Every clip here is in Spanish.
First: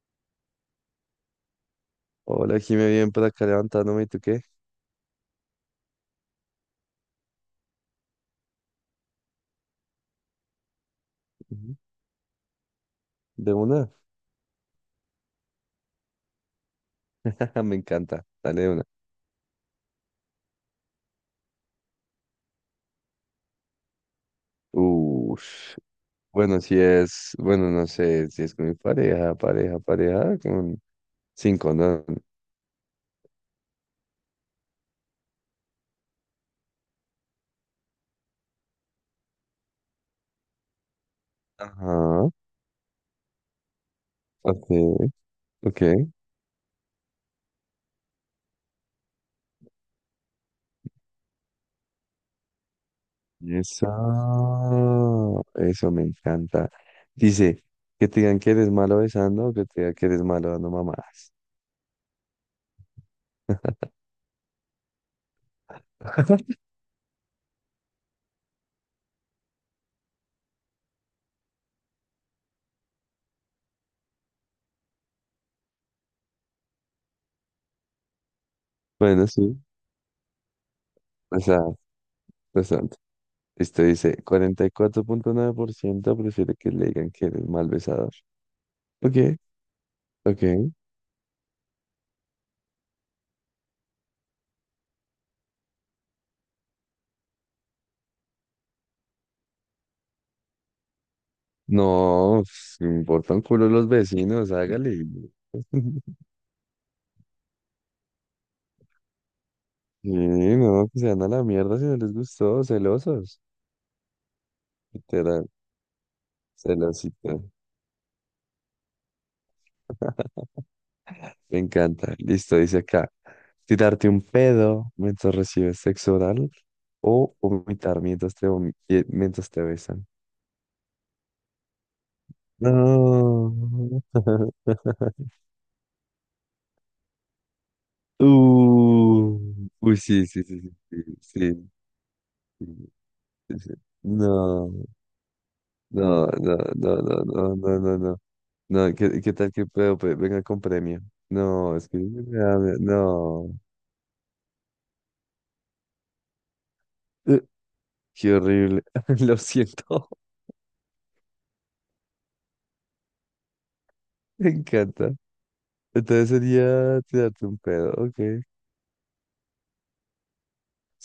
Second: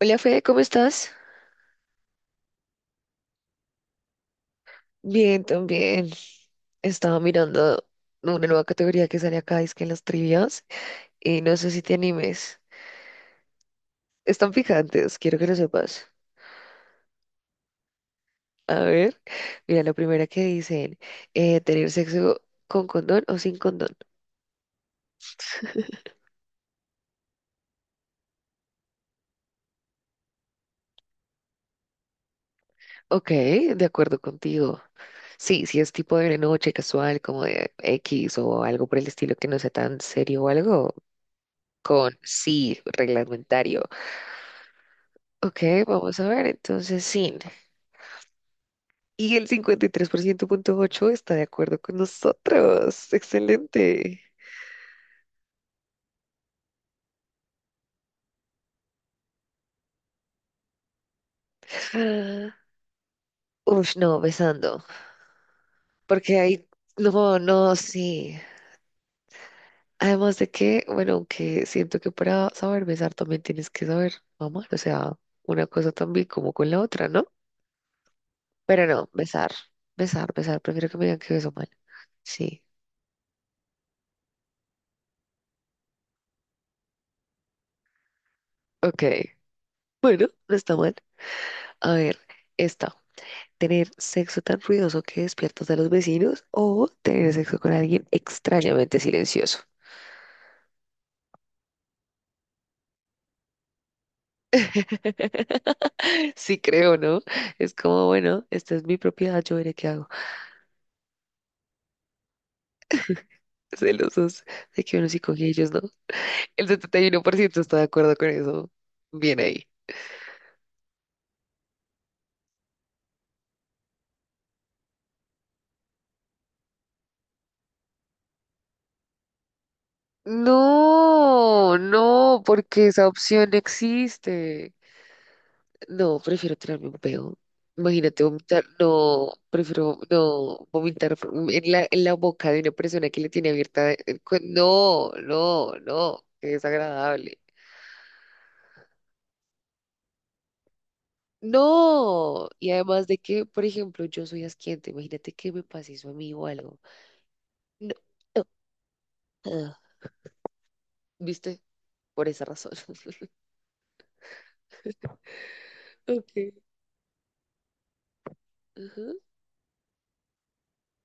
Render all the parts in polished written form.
Hola Fede, ¿cómo estás? Hola, Jimé, bien por acá levantándome. ¿Y tú qué? Bien, también. Estaba mirando una nueva categoría que sale acá, es que en las trivias, y no sé Ujú. si te animes. ¿De una? Están picantes, quiero que lo sepas. Me encanta. Dale de A una. ver, mira, la primera que dicen, ¿tener sexo con condón o sin condón? Ush. Bueno, no sé, si es con mi pareja, pareja, pareja, con sin condón. Ok, de acuerdo contigo. Sí, si es tipo de noche casual, como de X o algo por el estilo que no sea tan serio o algo, con Ajá. sí, reglamentario. Ok, Ok, ok. vamos a ver, entonces sin. Y el 53.8% está de acuerdo con nosotros. Excelente. Eso me encanta. Dice, que te digan que eres malo besando o que te digan que eres malo dando mamás. Ah, uf, no, besando. Porque ahí, no, no, sí. Además de que, bueno, aunque siento que para saber besar también tienes que saber amar. O sea, una cosa también como con la otra, ¿no? Pero no, Bueno, besar, sí. besar, besar. Prefiero que me digan que O beso sea, mal. Sí. esto dice, 44,9% prefiere que le digan que eres mal besador. Ok. Ok, Bueno, no ok. está mal. A ver, esta. Tener sexo tan ruidoso que despiertas a los vecinos o tener sexo con alguien extrañamente silencioso. No, pues, me importa un culo los vecinos, hágale. Sí, creo, ¿no? Es como, bueno, esta es mi propiedad, yo veré qué hago. Sí, no, que se van a la mierda si no les gustó, celosos. Celosos de que uno sí coge Literal, y ellos, ¿no? El setenta y uno por celosito. ciento está de acuerdo con eso. Bien ahí. Me encanta. Listo, dice acá. Tirarte un pedo mientras recibes sexo oral o vomitar mientras te, mientras te besan. No, no, porque esa opción no No. existe. No, prefiero tirarme un peo. Imagínate vomitar. No, Uh, uy, prefiero sí, sí, sí, no sí, vomitar sí, sí, en la boca de sí, una persona que le tiene sí, sí. abierta. No, No, no, no. no, Qué no, no, no, desagradable. no, no, no, no, no, ¿qué, qué tal que puedo? Venga con premio. No, es que No. Y además de que, no, por ejemplo, yo soy asquiente. Imagínate que me pase eso a mí o algo. Eh, No. qué No, horrible, lo ah, siento, ¿viste? Por esa razón. me encanta. Entonces Okay. sería tirarte un pedo, ok, Ujú.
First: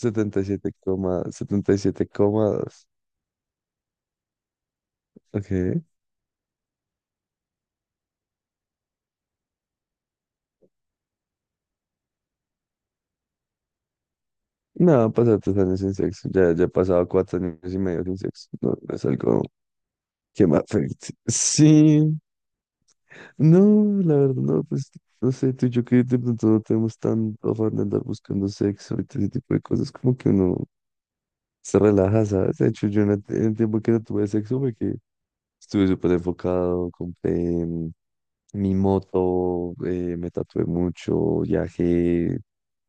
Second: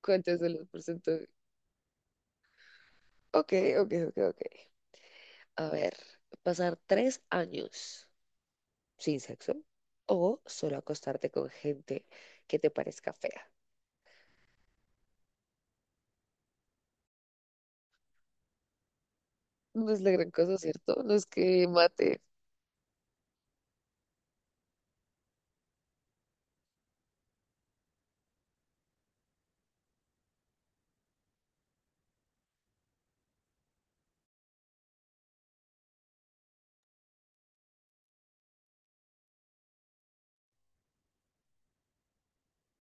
¿Cuántos y son los siete coma porcentajes? setenta y siete coma dos, Ok, ok, ok, ok. A ok. ver, pasar 3 años sin sexo o solo acostarte con gente que te parezca fea. No, pasar 3 años sin sexo, ya, ya he pasado 4 años y medio sin sexo, no, no es algo No es la gran qué cosa, más ¿cierto? afecte. No es que Sí, mate. no, la verdad, no, pues no sé, tú y yo que de pronto no tenemos tan afán de andar buscando sexo y todo ese tipo de cosas, como que uno se relaja, ¿sabes? De hecho, yo en el tiempo que no tuve sexo, fue que estuve súper enfocado, compré mi moto, me tatué mucho, viajé,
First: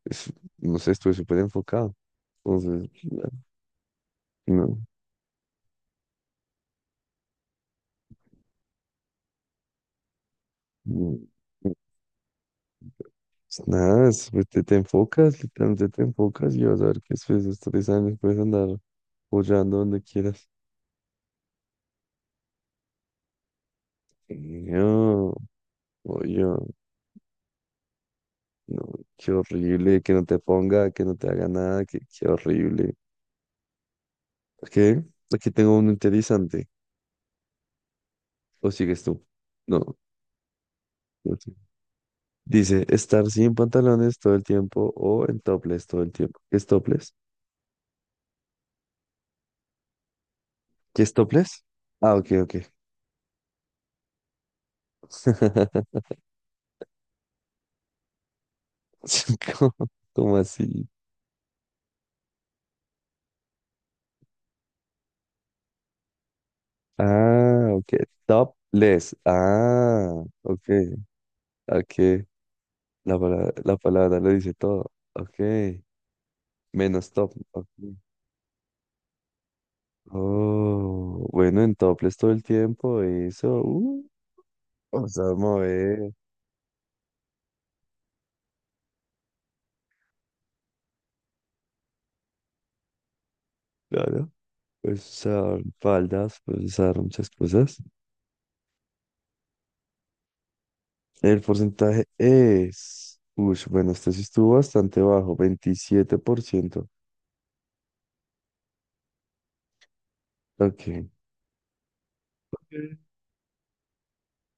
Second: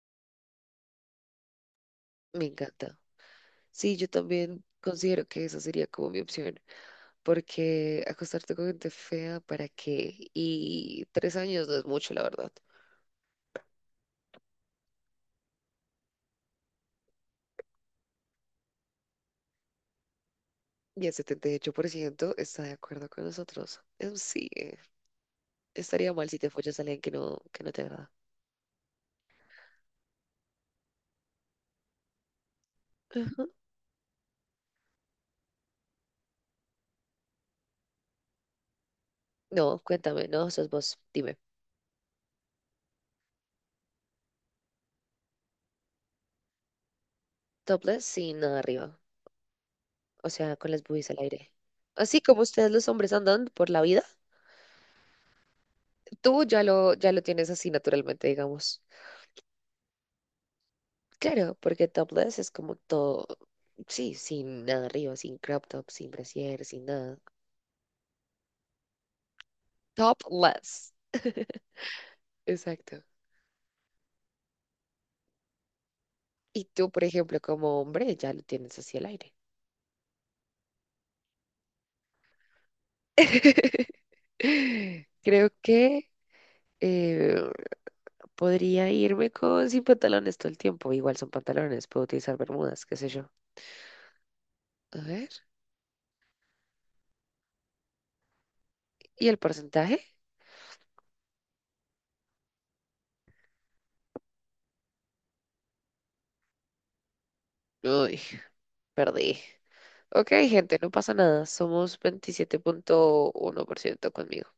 es- no sé, estuve súper enfocado. Me Entonces, encanta. no, Sí, yo también no, considero que esa sería como mi opción, porque acostarte con gente fea, ¿para qué? Y no. 3 años no es mucho, la verdad. Pues nada, pues te enfocas, literalmente te enfocas y vas a ver que después de estos 3 años puedes andar follando donde quieras. Y el 78% está de acuerdo con nosotros. Sí, Sí, no, estaría mal si oye, te follas a alguien que no te agrada. no, qué horrible, que no te ponga, que no te haga nada, que, qué horrible. Ujú. Qué, aquí tengo uno interesante. ¿O sigues tú? No, No, cuéntame, no, sos vos, no dime. sé. Dice, estar sin pantalones todo el tiempo o en topless todo el tiempo. ¿Qué es topless? Topless sin nada arriba. O sea, con las ¿Qué boobies es al aire. topless? Ah, Así ok, como ok. ustedes los hombres andan por la vida, tú ya lo tienes así naturalmente, digamos. ¿Cómo, cómo así? Claro, porque topless es como todo, sí, sin nada arriba, sin crop top, sin brasier, sin nada. Ah, ok. Topless. Ah, ok. Topless, Ok. exacto. La palabra lo dice todo. Ok. Y tú, por Menos top. ejemplo, Ok. como hombre, ya lo tienes así al aire. Oh, bueno, en topless todo el tiempo. Eso. Vamos a Creo que mover. eh, podría irme con sin pantalones todo el tiempo. Igual son pantalones, puedo utilizar bermudas, qué sé yo. Claro. A Puedes ver. usar faldas, puedes usar muchas cosas. ¿Y el porcentaje? El porcentaje es. Uy, bueno, este sí estuvo bastante bajo, 27%. Uy, perdí. Ok, gente, no Ok. pasa nada. Somos Ok. 27.1% conmigo.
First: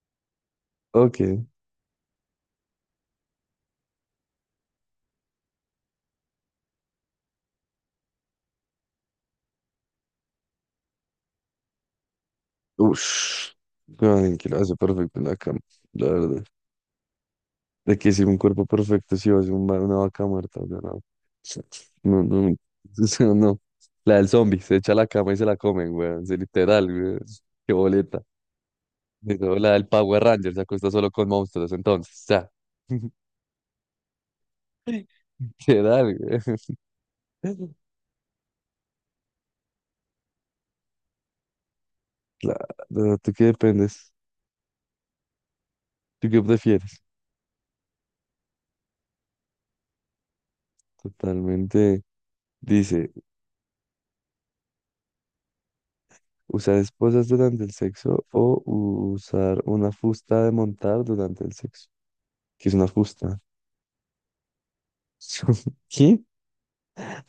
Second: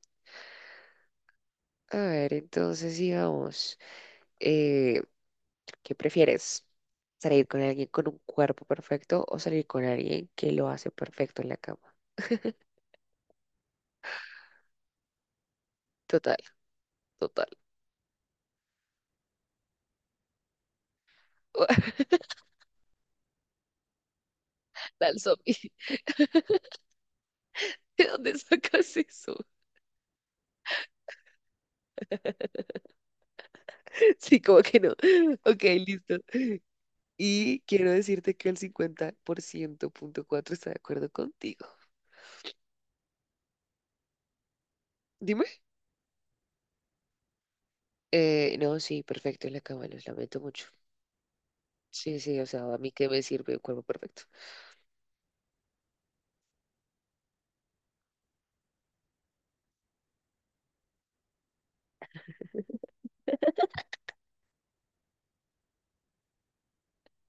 Ok. A ver, entonces sigamos. Eh, ¿Qué prefieres? ¿Salir con alguien con un cuerpo perfecto o salir con alguien que lo hace perfecto en la cama? Ush, ay, que lo hace perfecto en la cama, la Total, verdad. total. De que si un cuerpo perfecto, si va a ser un una vaca muerta, o sea, no. No, no, o sea, no. La del zombie, se echa a la Dale, cama y se la zombie. comen, weón. Se literal, weón. Qué ¿De boleta. dónde sacas eso? Pero la del Power Ranger se acuesta solo con monstruos, entonces, ya. Sí, como que no. Ok, Literal, listo. güey. Y quiero decirte que el 50.4 está de acuerdo contigo. Claro, ¿tú qué dependes? Dime. ¿Tú qué prefieres? No, sí, perfecto en la cama, los lamento mucho. Totalmente. Sí, sí, o sea, a mí que Dice. me sirve un cuerpo perfecto. Usar esposas durante el sexo o usar una fusta de montar durante el sexo. ¿Qué es una fusta? ¿Qué?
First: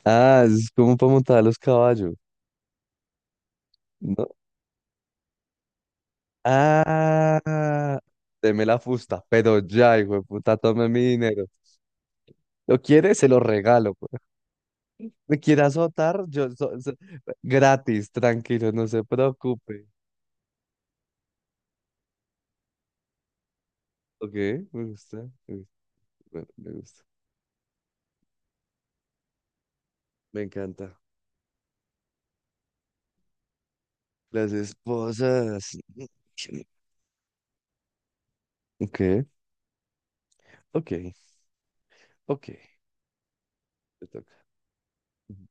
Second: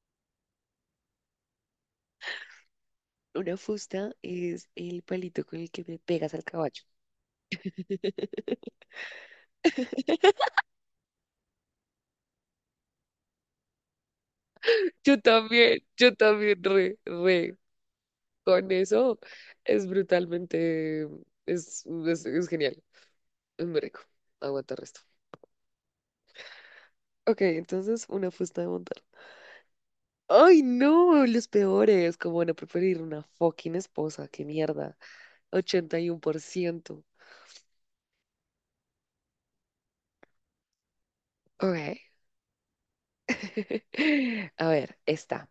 Ah, es como para montar a los caballos, Una fusta ¿no? es el palito con el que me pegas al caballo. Ah, deme la fusta, pero ya, hijo de puta, tome mi dinero. ¿Lo quiere? Se lo regalo, pues. ¿Me quiere yo azotar? Yo, también, re, re. gratis, Con tranquilo, no se eso es preocupe. brutalmente, es genial, es muy rico. Ok, Aguanta el me resto. gusta, me gusta, bueno, me gusta. Ok, entonces una fusta de montar. Me Ay, encanta. no, los peores. ¿Como van a preferir una fucking esposa? ¡Qué Las mierda! esposas. 81%. Ok, ok. Ok. Ok, te toca. A ver, está. Ujú.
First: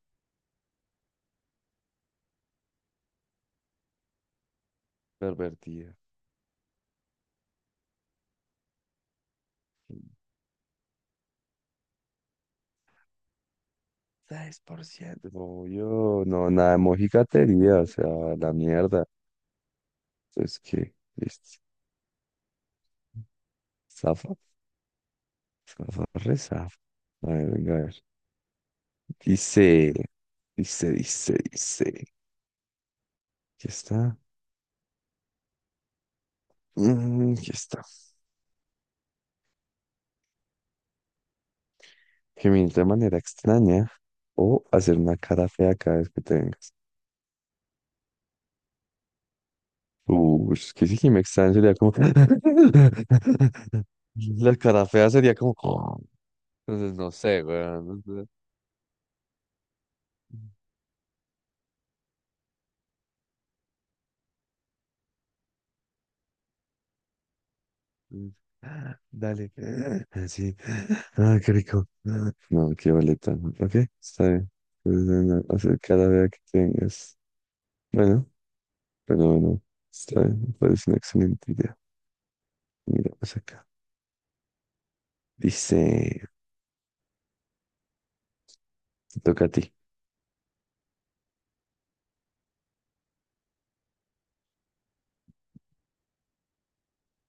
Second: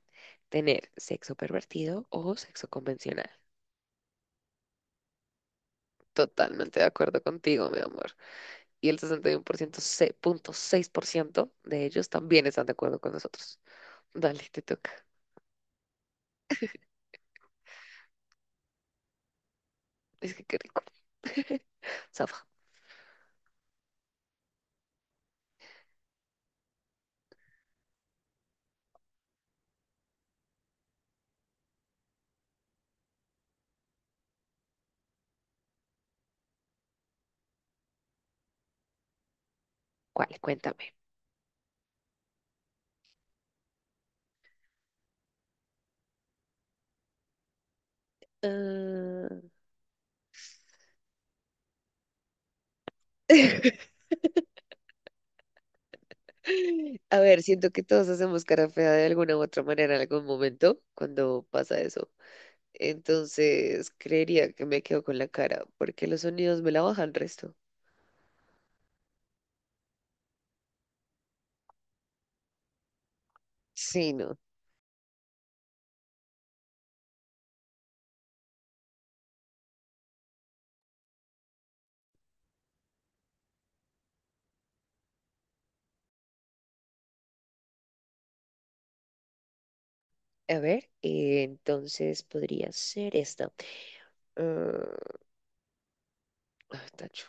Tener sexo pervertido o sexo convencional. Pervertida. Totalmente de acuerdo contigo, mi amor. Y el 61% punto 6% de ellos también están de acuerdo con nosotros. Dale, te toca. 3%. No, yo, no, nada de mojigatería, o sea, la mierda. Es que qué Entonces, rico. ¿qué? Listo. Safa, Zafa, zafa, re zafa. A ver, venga, a ver. Dice, dice. Aquí está. Mm, aquí está. ¿cuál? Cuéntame. Gemir de manera extraña o hacer una cara fea cada vez que te vengas. Ah. Uy, es que si me extraña sería como... La cara fea sería como... Entonces, no A ver, sé, siento que weón, todos no hacemos cara fea de alguna u otra manera en algún sé. momento cuando pasa eso. Entonces, creería que me quedo con la cara porque los sonidos me la bajan resto. Dale. Sí. Ah, qué rico. No, qué boleta. Ok, Sí, está no. bien. Pues, bueno, o sea, cada vez que tengas. Bueno, pero bueno, está bien. Me parece una excelente idea. Mira, pues acá. Dice, te toca a ti. A ver, entonces podría ser esta. Ah, ah, tacho.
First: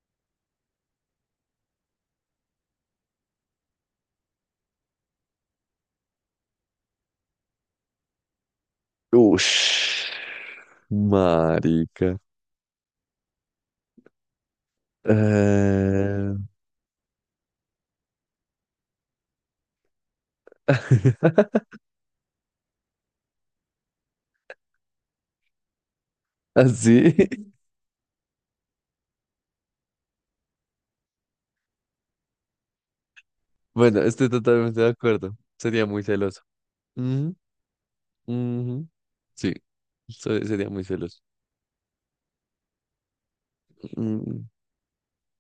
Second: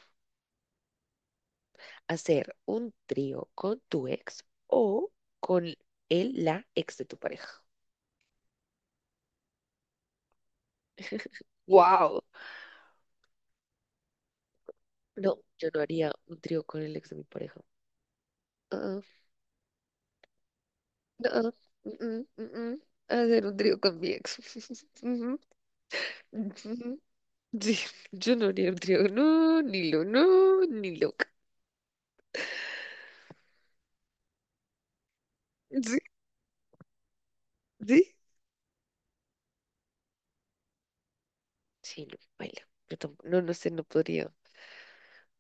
Hacer un trío con tu ex o con la ex de tu pareja. Ush, marica. ¡Wow! No, yo no haría Eh, un trío con el ex de mi pareja. Ah, ah, no, ah, mm, mm, mm, mm. Hacer un trío con mi ex. Ujú, ujú. Así. Sí, yo no haría un trío. No, ni lo, no, ni loca. Bueno, estoy totalmente de acuerdo. Sería Sí, muy celoso. Ujú, sí. ujú. Sí, sería muy celoso. Sí, no, baila. Yo tampoco, no, no sé, no podría. Mm,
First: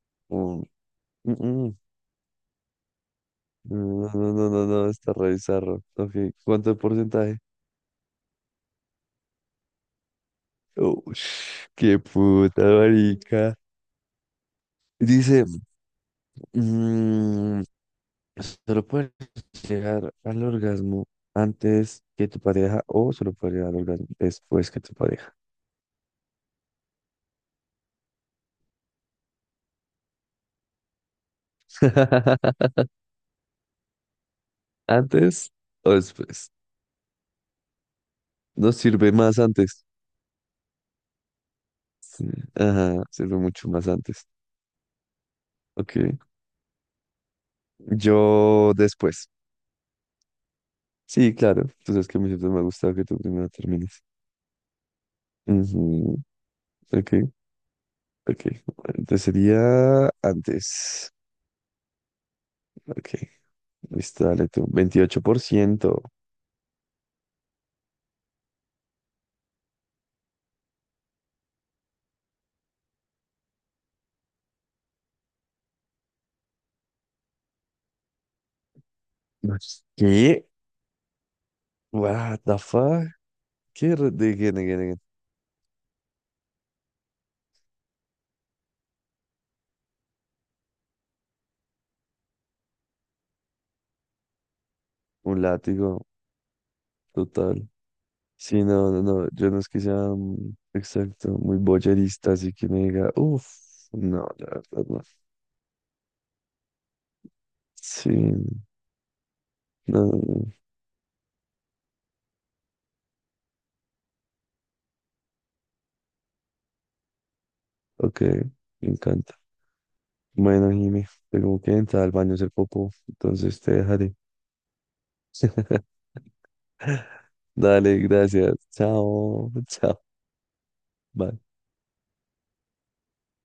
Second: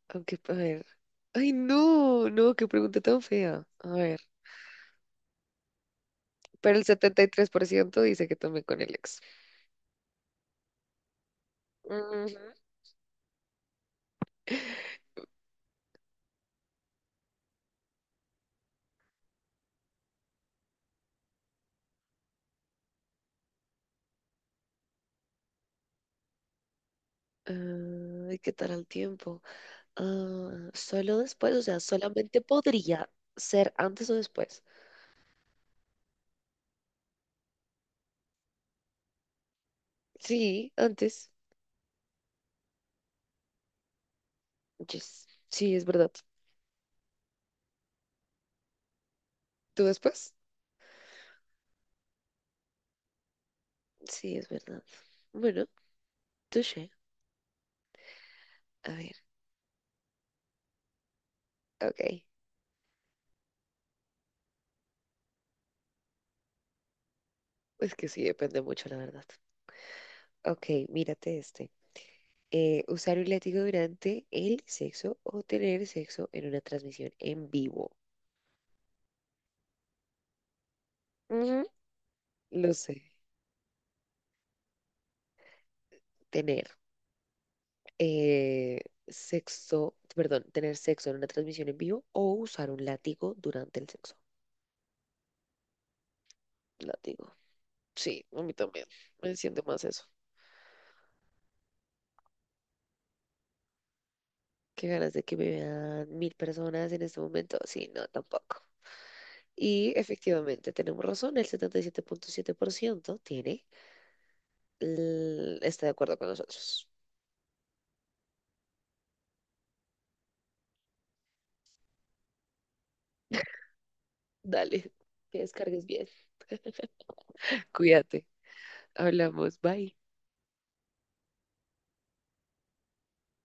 Aunque, a mm, ver. mm, Ay, mm. no, no, qué pregunta tan fea. A No, ver, no, no, no, no, está re bizarro. Ok, ¿cuánto de pero el setenta y porcentaje? tres por ciento dice que también con el ex. Oh, qué Ujú. puta marica. Dice, mm, solo puedes llegar al orgasmo antes que tu pareja o solo puedes llegar al orgasmo después que tu pareja. Ah, ¿y qué tal el tiempo? Ah, solo después, o sea, solamente podría ser antes o después. ¿Antes o después? Nos sirve más antes. Sí, antes. Sí, ajá, sirve mucho más antes. Yes. Sí, es Ok, verdad. yo después. ¿Tú después? Sí, claro. Tú sabes que a mí siempre me ha gustado que tú primero termines. Sí, es verdad. Bueno, Ujú. touché. Ok, ok. A ver, Entonces sería antes. ok. Ok, listo, dale tú. 28%. Es que sí, depende mucho, la verdad. Ok, mírate este. Usar un látigo durante el sexo o tener sexo en una transmisión en vivo. ¿Qué? Ujú. What the Lo fuck? sé, ¿Qué? De again, again, again. tener eh, tener sexo en una transmisión en vivo o usar un látigo durante el sexo. Un látigo Látigo. total. Sí, a mí Sí, también. no, no, no. Me Yo no siento es que más sea eso. Exacto, muy boyerista, así que me diga, uff, no, la verdad Qué no. ganas de que me vean 1.000 personas en este momento. Sí, no, Sí, no, tampoco. Y no, no. efectivamente tenemos razón, el setenta y siete punto siete por ciento está de acuerdo con nosotros. Ok, me encanta. Bueno, Jimmy, tengo que entrar al baño a hacer popo, entonces te dejaré. Dale, que descargues bien. Dale, Cuídate. gracias. Chao, Hablamos. Bye. chao. Bye.